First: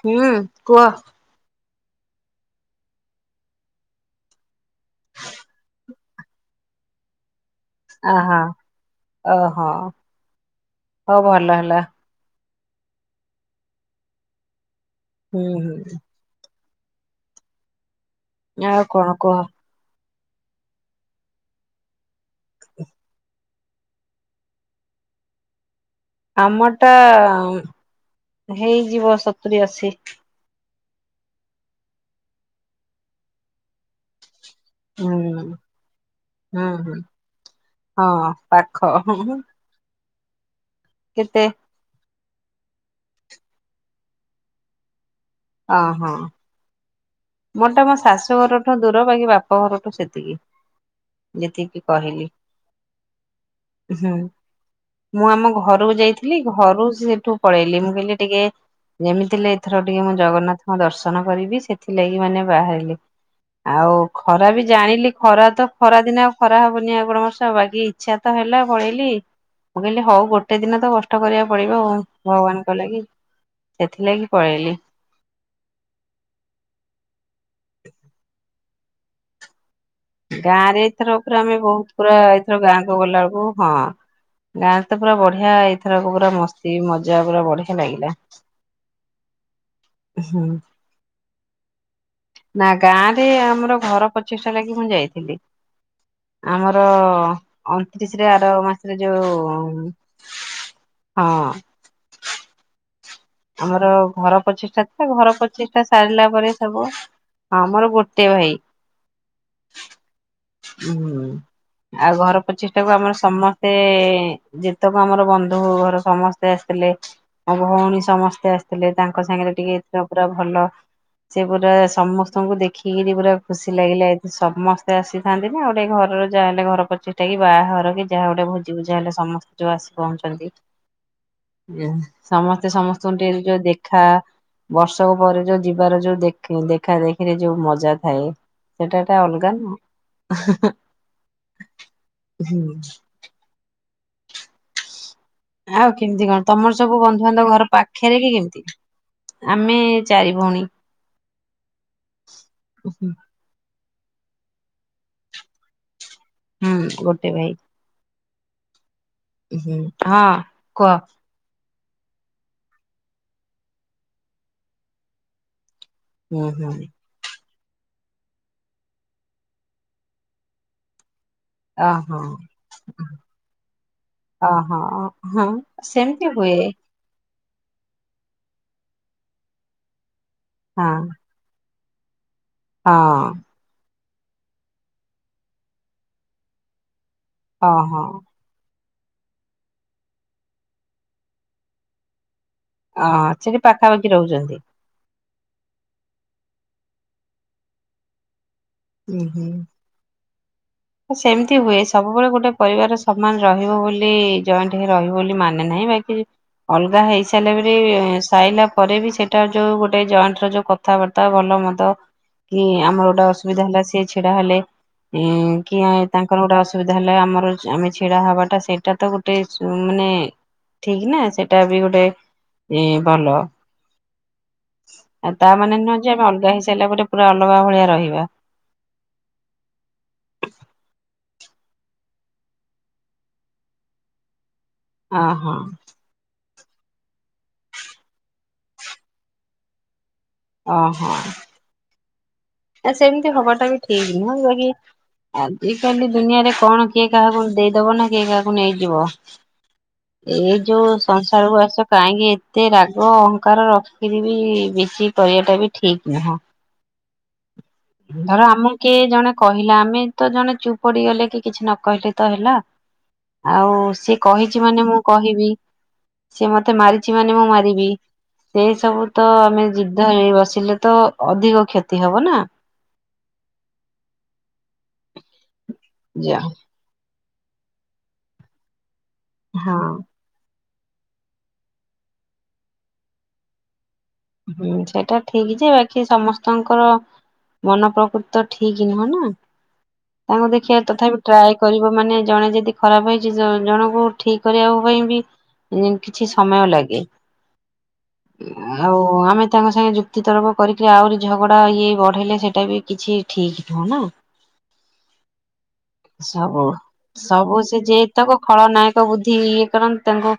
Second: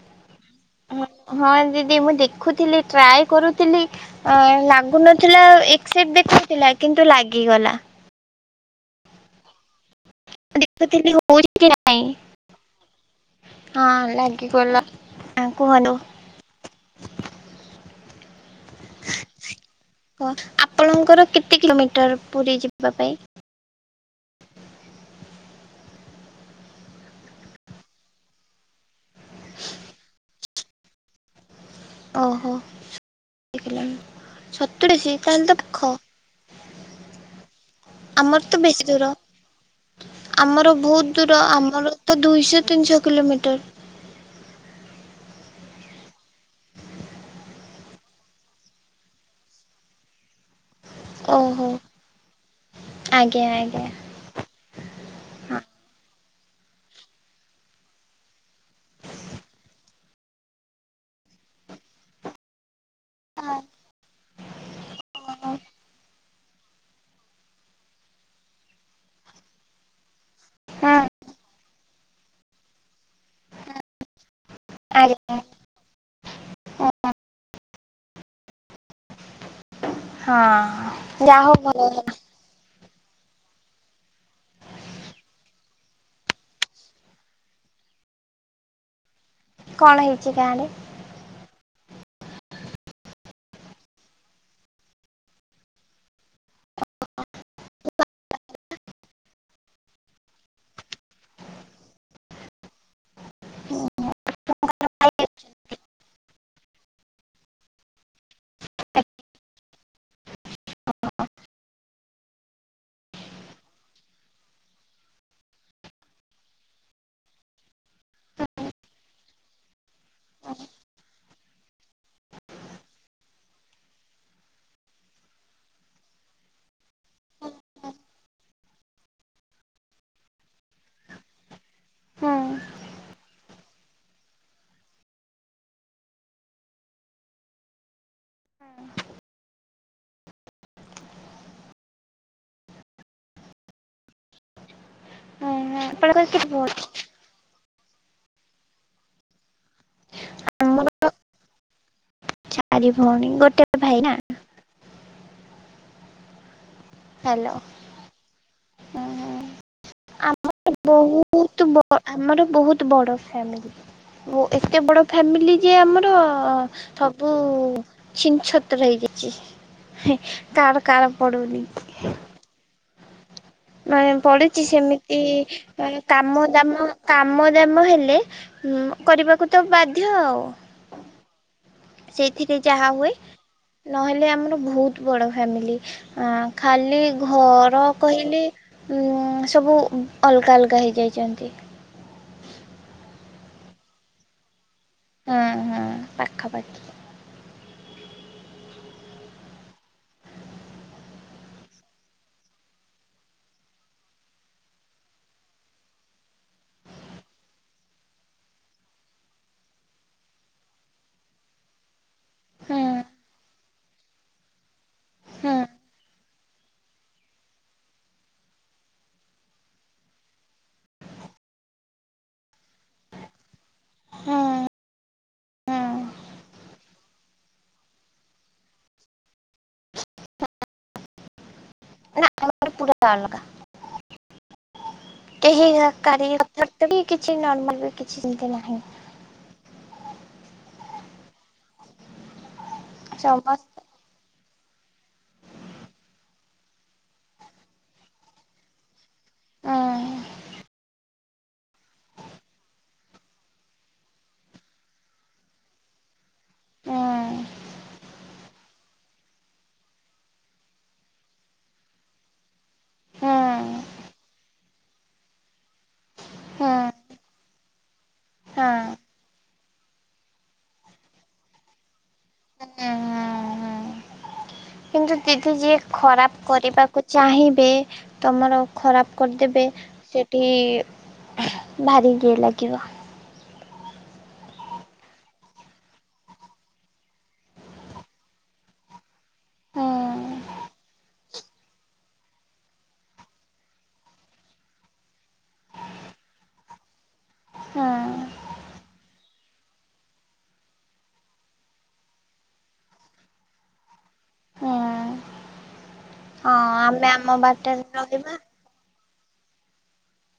ହୁଁ କୁହ? ହଁ ଦିଦି ମୁଁ ଦେଖୁଥିଲି ଟ୍ରାଏ କରୁଥିଲି ଲାଗୁନଥିଲା ଏସେପ୍ଟ ଦେଖୁଥିଲା କିନ୍ତୁ ଲା ଅ ହୋ, ଓ ହୋ, ଦେଖୁଥିଲି ହଉଛି କି ନାଇଁ ହଁ ଲାଗି ଗଲା। ହୁଁ ହୁଁ ଆଉ କଣ କୁହ? ହଁ ଆପଣଙ୍କର କେତେ କିଲୋମିଟର ପୁରୀ ଯିବା ପାଇଁ? ଆମ ଟା ହେଇଯିବ ସତୁରୀ ଅଶୀ ଓହୋ ଲାନୀ ସତୁରିଶୀ ହୁଁ ତାହେଲେ ତ ଖ ହୁଁ ହୁଁ ହଁ ଆମର ତ ବେଶୀ ପାଖ ଦୂର ଆମର୍ ବହୁତ ଦୂର କେତେ ଆମର ଦୁଇଶ ତିନଶ କିିଲୋମିଟର ଅ ହଁ ମୋ ଟା ମୋ ଶାଶୁ ଘରଠୁ ଦୂର ବାକି ବାପ ଘରଠୁ ସେତିକି। ଓହୋ। ଯେତିକି କହିଲି ଆଜ୍ଞା ଆଜ୍ଞା ହୁଁ ମୁଁ ଆମ ହଁ ଘରକୁ ଯାଇିକି ଘରୁ ସେଠୁ ପଳେଇଲି ମୁଁ କହିଲି ଟିକେ ଯେମିତି ଏଥର ଟିକେ ମୁଁ ଜଗନ୍ନାଥଙ୍କ ଦର୍ଶନ କରିବି ସେ ଥିଲା କି ମାନେ ବାହାରିଲି। ଆଉ ଖରା ବି ଜାଣିଲି ଖରା ତ ଖରା ଦିନ ଆଉ ଖରା ହବନି ଆଉ କଣ ବର୍ଷ ହବ କି ବ ଇଚ୍ଛା ତ ହେଲା ପଳେଇଲି ମୁଁ କହିଲି ହଉ। ଗୋଟେ ଦିନ ତ ହଁ କଷ୍ଟ କରିବାକୁ ପଡିବ ଆଉ ଭଗବାନ କଲେ କି ସେଥିଲାଗି। ପଳେଇଲି ଆଜ୍ଞା ଓ [inaudible] ଗାଁ ରେ ହଁ। ଏଥର ପରେ ଯାହା ହଉ ଆମେ ଭଲ ବହୁତ ପୁରା ଏଇଥର ଗାଁ ଗଲା ବେଳକୁ ହଁ ଗାଁରେ ତ ପୁରା ବଢିଆ ଏଇଥରକୁ ପୁରା ମସ୍ତି ମଜା ପୁରା ବଢିଆ ଲାଗିଲା। କଣ ହେଇଛି ହୁଁ ଗାଁ ରେ ନା ଗାଁ ରେ ଆମର ଘର ପ୍ରଚେଷ୍ଟା ଲାଗି ମୁଁ ଯାଇଥିଲି। ଆମର ଅଣତିରିଶ ରେ ଆର ମା ସେ ଯୋଉଉ ହଁ ଆମର ଘର ପ୍ରଚେଷ୍ଟା ଆ ସେ ଘର ପ୍ରଚିଷ୍ଟା ସାରିଲା ପରେ ବ ହଁ ଆମର ଗୋଟେ ଭାଇ ହ ୁ ଆଉ ଘର ପ୍ରଚିଷ୍ଟା ଟାକୁ ଆମର ସମସ୍ତେ ଯେତକ ଆମର ବନ୍ଧୁ ଘର ସମସ୍ତେ ଆସିଥିଲେ ମୋ ଭଉଣୀ ସମସ୍ତେ ଆସିଥିଲେ ତାଙ୍କ ସାଙ୍ଗରେ ଟିକେ ଏଥି ପୁରା ଭଲ ସେ ପୁରା ସମସ୍ତଙ୍କୁ ଦେଖିକି ପୁରା ଖୁସି ଲାଗିଲା ଏ ସମସ୍ତେ ଆସିଥାନ୍ତି ନା ଗୋଟେ ଘରର ଯାହା ହେଲେ ଘର ପ୍ରାଚିଷ୍ଟ କି ବାହାଘର କି ଯାହା ଗୋଟେ ଭୋଜି ଭୋଜା ହେଲେ ସମସ୍ତେ ଯୋଉ ଆସି ପହୁଛନ୍ତି ହୁଁ। ସମସ୍ତେ ସମସ୍ତେ ସଣ୍ଡେ ଯୋଉ ଦେଖା ବର୍ଷକ ପରେ ଯୋଉ ଯିବାର ଯୋଉ ଦେଖ ଦେଖା ଦେଖିରେ ଯୋଉ ମଜା ଥାଏ। ସେଟା ଟା ଅଲଗା ନା ହୁଁ ଓହୋ ଆଉ ଆପଣଙ୍କର କେମିତି କଣ କେତେ ତମର ଭଉଣୀ? ସବୁ ବନ୍ଧୁବାନ୍ଧବ ଘର ପା ପାଖେରେ କି କେମିତି ଆମେ ଚାରି ଭଉଣୀ ଆମର ଚାରି ଭଉଣୀ ଗୋଟେ ଭାଇନ ଆ ହୁଁ ଗୋଟେ ଭାଇ। ଓହୋ ହୁଁ ହଁ କୁଅ ଆ ଆମର ବହୁତ ବଡ ଫାମିଲି ଓ ଏତେ ବଡ ଫାମିଲି ଯେ ଆମର ହୁଁ ହୁଁ ସବୁ ଛିନ ଛାତ୍ର ହେଇଯାଇଛି କାହାର କାହାର ପଡୁନି ଓ ହୋ ମାନେ ପଡୁଛି ସେମିତି ହଁ ସେମିତି କାମ ହୁଏ ଦାମ କାମ ଆମ ଦାମ ହେଲେ କରିବାକୁ ତ ବାଧ୍ୟ ଆଉ ହଁ ସେ ସେଥିରେ ଯାହା ହୁଏ ହଁ ନହେଲେ ଆମର ବହୁତ ବଡ଼ ଫ୍ୟାମିଲି ଆଁ ଖାଲି ଘର ଓହୋ। କହିଲେ ସବୁ ଅଲଗା ଅଲଗା ହେଇଯାଇଛନ୍ତି ଅ ସେଠି ପାଖାପାଖି ରହୁଛନ୍ତି ହୁଁ ହୁଁ ପାଖାପାଖି ହୁଁ ହୁଁ ସେମିତି ହୁଏ ସବୁବେଳେ ଗୋଟେ ପରିବାର ସମାନ ରହିବ ବୋଲି ଜଏଣ୍ଟ ହେ ରହିବ ବୋଲି ମାନେ ନାହିଁ ବାକି ଅଲଗା ହେଇସାରିଲା ପରେ ସାଇଲା ପରେ ବି ସେଟା ଯୋଉ ଗୋଟେ ଜଏଣ୍ଟ ର ଯୋଉ କଥାବାର୍ତ୍ତା ଭଲ ମଦ କି ହୁଁ ଆମର ଗୋଟେ ଅସୁବିଧା ହେଲା। କିଏ ଛିଡ଼ା ହେଲେ ହୁଁ କାହିଁ ତାଙ୍କର ଗୋଟେ ଅସୁବିଧା ହେଲା ଆମର ଆମେ ଛିଡା ହେବାଟା ସେଇଟା ତ ଗୋଟେ ମାନେ ଠିକ ନା ସେଇଟା ବି ଗୋଟେ ଏ ଭଲ ହୁଁ ଆଉ ତା ହୁଁ ମାନେ ନୁହଁ ଯେ ଆମେ ଅଲଗା ହେଇ ସାରିଲା ପାରେ ପୁରା ଅଲଗା ଭଳିଆ ରହିବା ନା ଆମ ପୁରା ଅଲଗା ଓହୋ କେହି କାହାରି ଯୋଉଟାକି କିଛି ନର୍ମାଲ ବି କିଛି ସେମିତି ନାହିଁ ଓହୋ ଏ ସେମିତି ହବା ଟା ବି ସମସ୍ତେ ଠିକ୍ ନୁହଁ ଯେ ଆଜିକାଲି ଦୁନିଆରେ କଣ କିଏ କାହାକୁ ଦେଇଦବ ନା କିଏ କାହାକୁ ନେଇଯିବ ହୁଁ ଏଇ ଯୋଉ ସଂସାରକୁୁ ଆସ କାହିଁକି ଏତେ ରାଗ ଅହଙ୍କାର ରଖିକିରି ବି ବେଶୀ କରିବା ଟା ବି ଠିକ ନୁହଁ। ହୁଁ ହୁଁ ଧର ଆମକୁ କି ଜଣେ କହିଲା ଆମେ ତ ଜଣେ ଚୁପ ପଡିଗଲେ କି କିଛି ନ କହିଲେ ତ ହେଲା। ହୁଁ ଆଉ ସେ କହିି କିଛି ମାନେ ମୁଁ କହିବି। ସିଏ ମୋତେ ମାରିଚି ମାନେ ମୁଁ ମାରିବି, ସେ ହଁ ସବୁ ତ ଆମେ ଯୁଦ୍ଧ ହେଇ ବସିଲେ ତ ଅଧିକ କ୍ଷତି ହେବ ନା। ହଁ, ହଁ, ହଁ କିନ୍ତୁ ଦିଦି ଯିଏ ଯା ଖରାପ କରିବାକୁ ଚାହିଁବେ ତୋମର ଖରାପ କରିଦେବେ ହଁ ସେଠି ଭାରି ଗେ ଲାଗିବ। ହୁଁ ସେଟା ଠିକ ଯେ ବାକି ସମସ୍ତଙ୍କର ମନ ପ୍ରକୃତି ତ ଠିକ ନୁହଁ ନା, ହୁଁ ତାଙ୍କୁ ଦେଖିବା ତଥାପି ଟ୍ରାଏ କରିବ ମାନେ ଜଣେ ଯେଦି ଖରାପ ହେଇଚି, ଜ- ଜଣଙ୍କୁ ଠିକ କରିବା ପାଇଁ ବି ଇଁ- କିଛି ସମୟ ଲାଗେ। ହୁଁ ଆ, ଆଉ ଆମେ ତାଙ୍କ ସାଙ୍ଗେ ଯୁକ୍ତି ତର୍କ କରିକି ଆହୁରି ଝଗଡା ଇଏ ବଢେଇଲେ ସେଟା ବି କିଛି ଠିକ ନୁହଁ ନା। ହୁଁ ହଁ ସବୁ ଆମେ ଆମ ସବୁ ବାଟରେ ସେ ରହିବା ଯେତକ ଖଳନାୟକ ବୁଦ୍ଧି ଇଏ କାରଣ ତାଙ୍କୁ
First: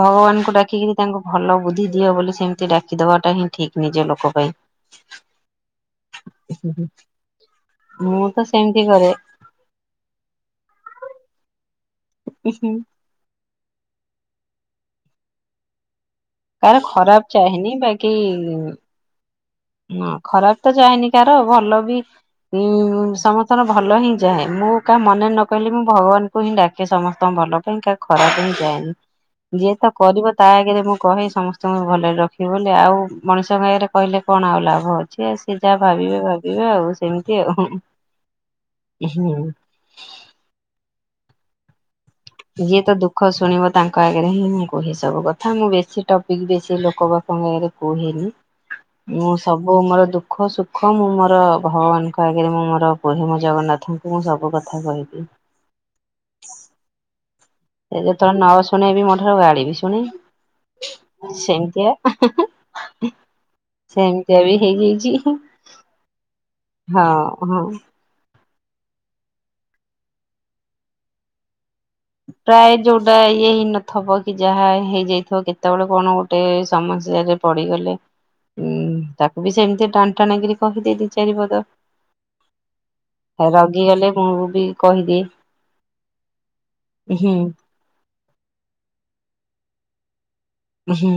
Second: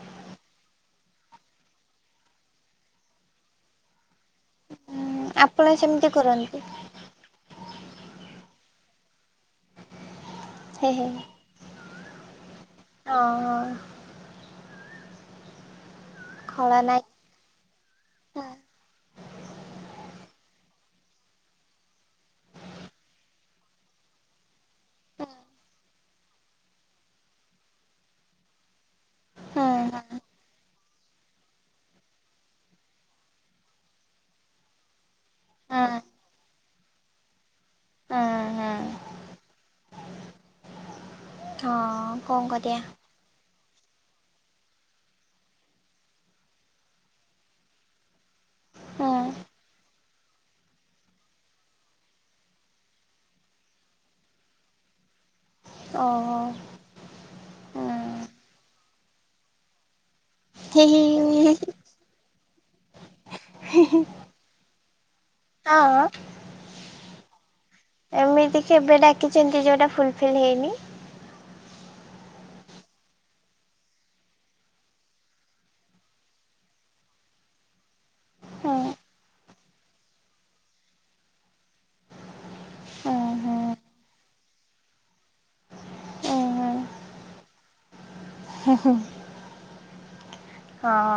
ଭଗବାନଙ୍କୁ ଡାକିକିରି ତାଙ୍କୁ ଭଲ ବୁଦ୍ଧି ଦିଅ ବୋଲି ସେମ ତି ଡାକି ଦବାଟା ହିଁ ଠିକ ନିଜ ଲୋକ ପାଇଁ। ହୁଁ ଆପଣ ସେମତି କରନ୍ତି? ମୁଁ ତ ସେମତି କରେ। ହେ, ହେ, ହେ। ହଁ, ହଁ। ଖଳା କାର ନାଇଁ ଖରାପ ଚାହିଁନି ବାକି ହୁଁ ନା ଖରାପ ତ ଚାହେଁନି କାର ଭଲ ବି ଉଁ, ସମସ୍ତଙ୍କର ଭଲ ହିଁ ଚାହେଁ, ମୁଁ କାହା ମନରେ ନ କହିଲେ ମୁଁ ଭଗବାନଙ୍କୁ ହିଁ ଡାକେ ସମସ୍ତଙ୍କ ଭଲ ପାଇଁ କା ଖରାପ ହିଁ ଚାହେଁନି, ହୁଁ ଯିଏ ତ କରିବ ତା ଆଗରେ ମୁଁ କହେ ସମସ୍ତଙ୍କୁ ଭଲରେ ରଖିବ ବୋଲି, ଆଉ ମଣିଷଙ୍କ ଆଗରେ କହିଲେ କଣ ଆଉ ଲାଭ। ଛି ସେ ଯାହା ହୁଁ ହୁଁ ଭାବିବେ ଭାବ କିଏ ଆଉ ସେମତି ଆଉ ହୁଁ, ହୁଁ ହୁଁ ଉହୁଁ। ହଁ କଣ ଇଏ କରିବା ତ ଦୁଃଖ ଶୁଣିବ ତାଙ୍କ ଆଗରେ ହିଁ କୋଉ ହିସାବ କଥା ମୁଁ ବେଶୀ ଟପିକ୍ ବେଶୀ ଲୋକ ବାକଙ୍କ ଆଗରେ କୁହେନି, ମୁଁ ହୁଁ ସବୁ ମୋର ଦୁଃଖ ସୁଖ ମୁଁ ମୋର ଭଗବାନଙ୍କ ଆଗରେ ମୁଁ ମୋର କୁହେ, ମୋ ଜଗନ୍ନାଥଙ୍କୁ ମୁଁ ସବୁ କଥା କହିବି। ଓ ହୋ। ଏ ଯେତେଳେ ନ ଶୁଣେ ବି ମୋ ଠାରୁ ଗାଳି ବି ଶୁଣେ। ହି ହି ହି ହି ସେମତିଆ। ସେମତିଆ ବି ହେଇଯାଇଚି। ହଁ। ହଁ, ହଁ। ଏମିତି କେବେ ଡାକିଚନ୍ତି ଯୋଉଟା ଫୁଲଫିଲ୍ ହେଇନି? ପ୍ରାୟେ ଯୋଉଟା ଇଏ ହେଇ ନଥବ କି ଯାହା ହେଇଯାଇଥିବ କେତବେଳେ କଣ ଗୋଟେ ସମସ୍ୟାରେ ପଡିଗଲେ ଉଁ, ହୁଁ ତାକୁ ବି ସେମତି ଟାଣି ଟାଣି କିରି କହିଦିଏ ଦି ଚାରି ପଦ, ହୁଁ ହେ ହୁଁ ରଗିଗଲେ ମୁଁ ବି କହିଦିଏ। ହୁଁ ହୁଁ। ହେ ହୋ। ହଁ। ହୁଁ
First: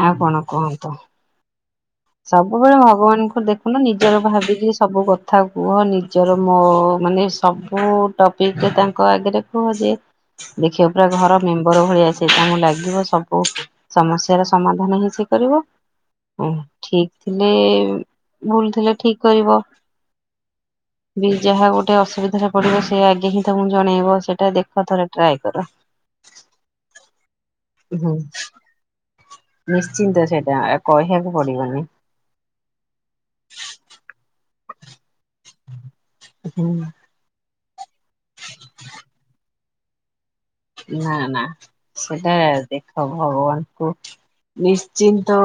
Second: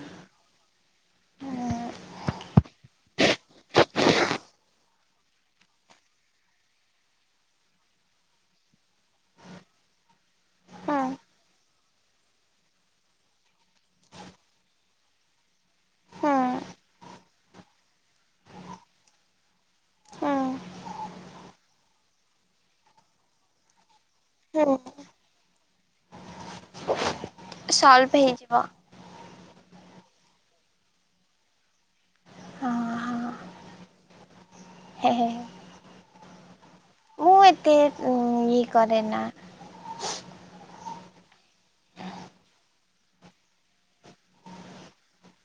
ଆଉ କଣ କୁହନ୍ତୁ? ହୁଁ ସବୁବେଳେ ଭଗବାନଙ୍କ ଦେଖୁନ ନିଜର ଭାବିକି ସବୁ କଥା କୁହ ନିଜର ମୋ ମାନେ ସବୁ ଟପିକ ରେ ତାଙ୍କ ଆଗରେ କୁହ ସେ ଦେଖିବ ପୁରା ଘର ମେମ୍ବର ଭଳିଆ ସେ ତାଙ୍କୁ ଲାଗିବ ସବୁ ସମସ୍ୟାର ସମାଧାନ ହିଁ ସେ କରିବ ହୁଁ ଉଁ ଠିକ ଥିଲେ ଭୁଲ ଥିଲେ ଠିକ କରିବ ହୁଁ ବି ଯାହା ଗୋଟେ ଅସୁବିଧାରେ ପଡିବ ସେ ଆଗେ ହିଁ ତମକୁ ଜଣେଇବ। ସେଟା ହୁଁ ଦେଖ ଥରେ ଟ୍ରାଏ ତା ସଲଭ ହେଇଯିବ। ନିଶ୍ଚିନ୍ତ ସେଇଟା କହିବାକୁ ପଡିବନି। ହଁ ହଁ ହେ ହେ ହେ ହୁଁ ଏତେ ଇଏ କରେନା ନା ନା ସେଟା ଦେଖ ଭଗବାନଙ୍କୁ ନିଶ୍ଚିନ୍ତ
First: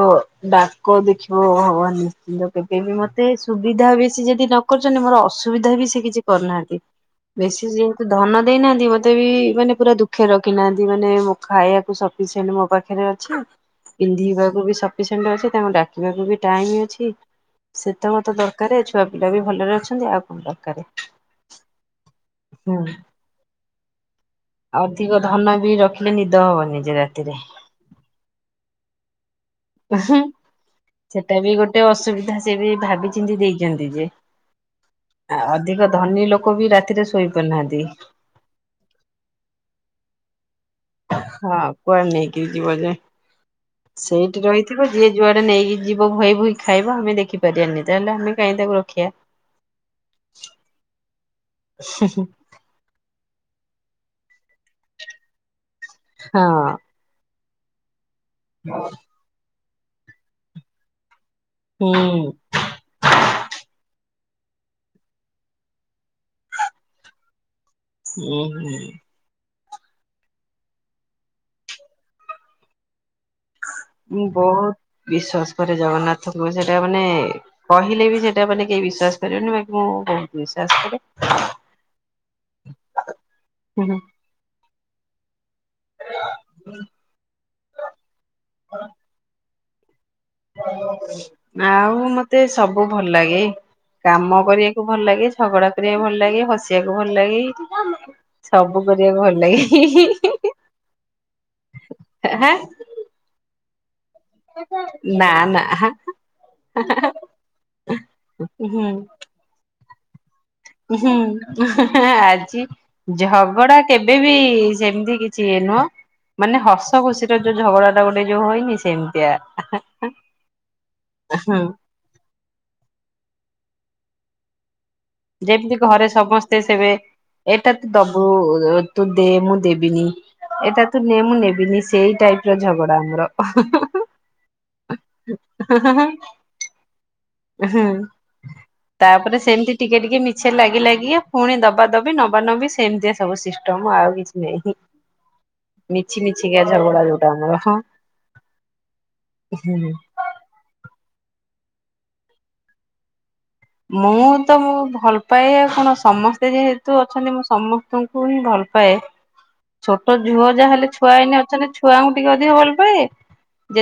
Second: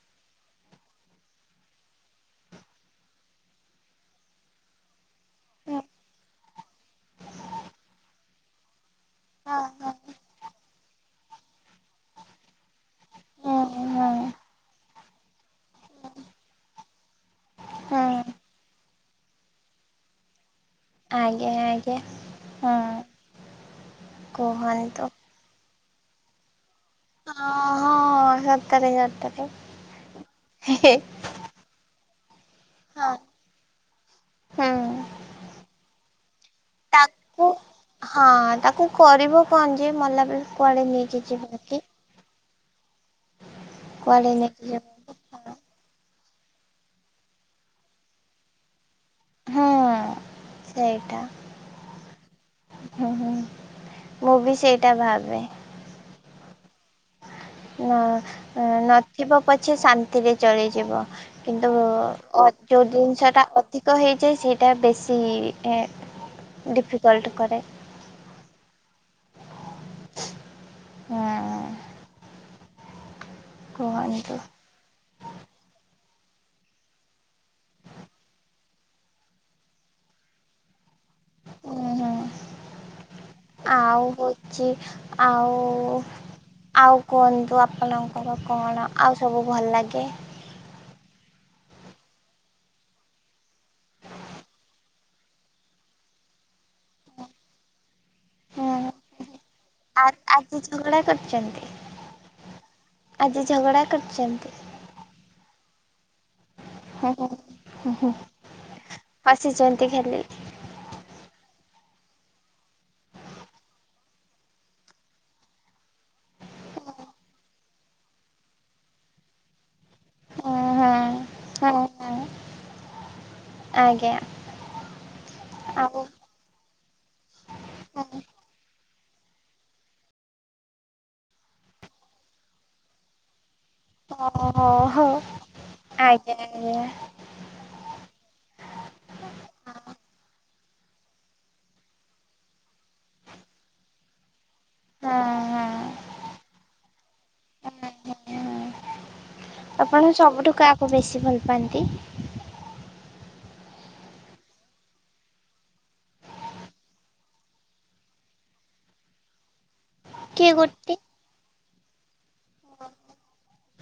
ଡାକ ଦେଖିବ ଭଗବାନ ନିଶ୍ଚିନ୍ତ କେବେ ବି ମତେ ସୁବିଧା ବେଶୀ ଯଦି ନ କରୁଛନ୍ତି ମୋର ଅସୁବିଧା ହଁ ବି ସେ କିଛି କରିୁନାହାନ୍ତି ବେଶୀ ଯେହେତୁ ଧନ ଦେଇନାହାନ୍ତି ମତେ ବି ହଁ ମାନେ ପୁରା ଦୁଃ ଖୀ ରଖୀ ନାହାନ୍ତି ମାନେ ମୋ ଖାଇବାକୁ ସଫିସିଏଣ୍ଟ ମୋ ପାଖରେ ଅଛି ହଁ ହଁ ପିନ୍ଧିବାକୁ ବି ସଫିସିଏଣ୍ଟ ଅଛି ତାଙ୍କୁ ଡାକିବାକୁ ବି ଟାଇମ ଅଛି ସେତ ହଁ ମୋତେ ଦରକାର ଛୁଆ ପିଲା ବି ଭଲରେ ଅଛନ୍ତି ଆଉ କଣ ଦରକାରେ ଆଜ୍ଞା ଆଜ୍ଞା ହୁଁ ହଁ କୁହନ୍ତୁ ଅଧିକ ଧନ ବି ରଖିଲେ ନିଦ ହବନି ଯେ ରାତିରେ ହଁ ହଁ ସତରେ ସତରେ ଉହୁଁ ହେ ହେ ସେଟା ବି ଗୋଟେ ଅସୁବିଧା ଧା ସେ ବି ହଁ ଭାବିଚିନ୍ତି ଦେଇଛନ୍ତି ଯେ ହୁଁ ଆ ଅଧିକ ଧନୀ ଲୋକ ବି ରାତିରେ ଶୋଇ ତାକୁ ପାରୁନାହାନ୍ତି ହଁ ତାକୁ କରିବ କଣ ଯେ ମଲାବେ କୁଆଡେ ନେଇକି ଯିବକି କିଏ ଜିବଯେ ସେଇଠି ନେଇକି ରହିଥିବ ଯିବ ଯିଏ ଯୁଆଡେ ନେଇକି ଯିବ ଭଇ ଭୁହି ଖାଇବ ଆମେ ଦେଖିପାରିବାନି ତାହେଲେ ଆମେ କାହିଁ ତାକୁ ରଖିବା ହଁ ସେଇଟା ହୁଁ ହୁଁ ହଁ ମୁଁ ବି ସେଇଟା ଭାବେ ହଁ ହଁ ଅ ନଥିବ ପଛେ ଶାନ୍ତିରେ ଚଳିଯିବ କିନ୍ତୁ ହୁଁ ଯୋଉ ଜିନିଷ ଟା ଅଧିକ ହେଇ ଯେ ସେଇଟା ବେଶି ଡିଫିକଲଟ କରେ ଉଁ ହୁଁ ହଁ ମୁଁ ବହୁତ ବିଶ୍ଵାସ କରେ ଜଗନ୍ନାଥଙ୍କୁ ସେଟା ମାନେ କହିଲେ ବି ସେଟା ମାନେ କେହି ବିଶ୍ଵାସ କରିବନି ବାକି ମୁଁ ବହୁ ବିଶ୍ଵାସ କରେ ହୁଁ ହୁଁ ହୁଁ ହୁଁ। ଆଉ ହଉଛି। ଆଉ ଆଉ କୁହନ୍ତୁ ଆପଣଙ୍କର କଣ ଆଉ ସବୁ। ଭଲ ଲାଗେ ଆଉ ମତେ ସବୁ ଭଲ ଲାଗେ କାମ କରିବାକୁ ଭଲ ଲାଗେ ଝଗଡା କରିବାକୁ ଭଲ ଲାଗେ ହସିବାକୁ ଭଲ ଲାଗେ ହୁଁ ସବୁ କରିବାକୁ ଭଲ ଲାଗେ ହିଁ ଆ ହିଁ -ଆଜି ଝଗଡା କରିଛନ୍ତି ହାଁ ଆଜି ଝଗଡ଼ା କରିଛନ୍ତି ନା ନା ହା ହା ହା ହୁଁ ହୁଁ ହୁଁ ତେ ଖାଲି ହୁଁ ଆଜି ଝଗଡା କେବେବି ସେମିତି କିଛି ଇ ନୁହଁ ମାନେ ହସ ଖୁସିର ଯୋଉ ଝଗଡା ଟା ଗୋଟେ ଯୋଉ ହଇନି ସେମିତିଆ ହଁ ହଁ ହଁ ଆଜ୍ଞା ଯେମିତି ଆଉ ଘରେ ସମସ୍ତ ତେ ସେବେ ଏଇଟା ତୁ ଓ ଦବୁ ତୁ ଦେ ମୁଁ ଦେବିନି ଏଟା ତୁ ନେ ମୁଁ ନେବିନି ସେଇ ଟାଇପର ଝଗଡା ଆମର ଓୋ ହଉ ଆଜ୍ଞା ଆଜ୍ଞା ତାପରେ ସେମିତି ଟିକେ ଟିକେ ମିଛ ଲାଗି ଲାଗି ପୁଣି ଦବା ଦବି ନବା ନବି ସେମିତିଆ ସବୁ ସିଷ୍ଟମ ଆଉ କିଛି ନାହିଁ ହଁ ହଁ। ମିଛି ମିଛିିକି ଝଗଡା ଯୋଉଟା ଆମର ହଁ ଆଜ୍ଞା ହଁ ଆପଣ ସବୁଠୁ କାହାକୁ ବେଶୀ ଭଲ ପାଆନ୍ତି। ମୁଁ ତ ମୁଁ ଭଲ ପାଏ କଣ ସମସ୍ତେ ଯେହେତୁ ଅଛନ୍ତି ମୁଁ ସମସ୍ତଙ୍କୁ ହିଁ ଭଲ ପାଏ। ଛୋଟ ଝିଅ କିଏ ଯାହା ହେଲେ ଗୋଟେ ଛୁଆନା ତେଣୁ ଛୁଆଙ୍କୁ ଟିକେ ଅଧିକ ଭଲ ପାଏ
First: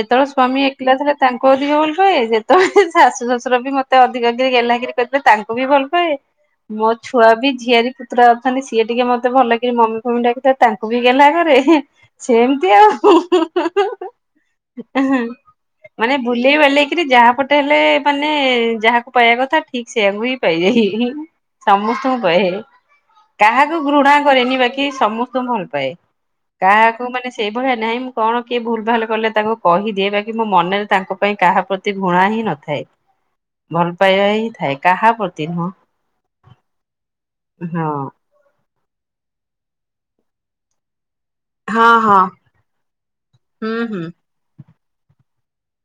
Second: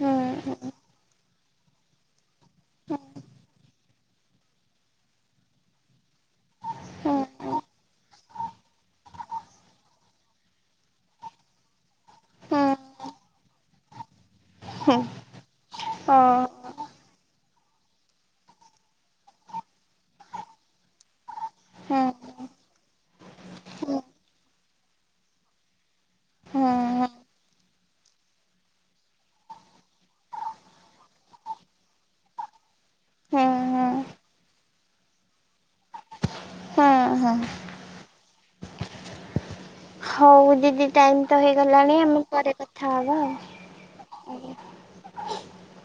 ହୁଁ ହୁଁ ସ୍ଵାମୀ ଏକଲା ଥିଲା ତାଙ୍କୁ ଅଧିକ ଭଲ ପାଏ ଯେତେବେଳେ ଶାଶୁ ଶଶୁର ବି ମତେ ଅଧିକା ଟିକେ ଗେଲ୍ହା କରି କରିଦିଏ ତାଙ୍କୁ ବି ଭଲ ପାଏ ମୋ ହୁଁ ଛୁଆ ବି ଝିଆରି ପୁତୁରା ଅଥାନ୍ତି ସିଏ ଟିକେ ମତେ ଭଲକରି ମମି ଫମି ଡାକିଥାଏ ତାଙ୍କୁ ବି ଗେହ୍ଲା କରେ ହୁଁ ସେମିତି ଆଉ ହୁଁ ହୁଁ ହୁଁ ଆ ହଁ [inaudible] ମାନେ ହଁ ବୁଲେଇ ବଲେଇକରି ଯାହା ପଟେ ହେଲେ ମାନେ ଯାହାକୁ ପାଇବା କଥା ଠିକ ସେଆକୁ ହିଁ ପାଇଯାଇଏନି ହୁଁ ହୁଁ ସମସ୍ତଙ୍କୁ ପାଏ କାହାକୁ ହୁଁ। ଘୃଣା କରେନି ବାକି ସମସ୍ତଙ୍କୁ ଭଲ ପାଏ ହୁଁ କାହାକୁ ହୁଁ ମାନେ ସେଇଭଳିଆ ନାହିଁ ମୁଁ କଣ କିଏ ଭୁଲ ଭାଲ କଲେ ତାଙ୍କୁ କହିଦିଏ ବାକି ମୋ ମନରେ ତାଙ୍କ ପାଇଁ କାହା ପ୍ରତି ଘୃଣା ହିଁ ନଥାଏ। ହୁଁ ଭଲ ପାଇଵ ହି ଥାଏ କାହା ପ୍ରତି ହଁ ହଁ ନୁହଁ। ହଉ ଦିଦି ଟାଇମ୍ ତ ହଁ ହେଇଗଲାଣି ହଁ ଆମେ ପରେ କଥା ହେଵା ହୁଁ ହୁଁ। ଆଉ। [inaudible]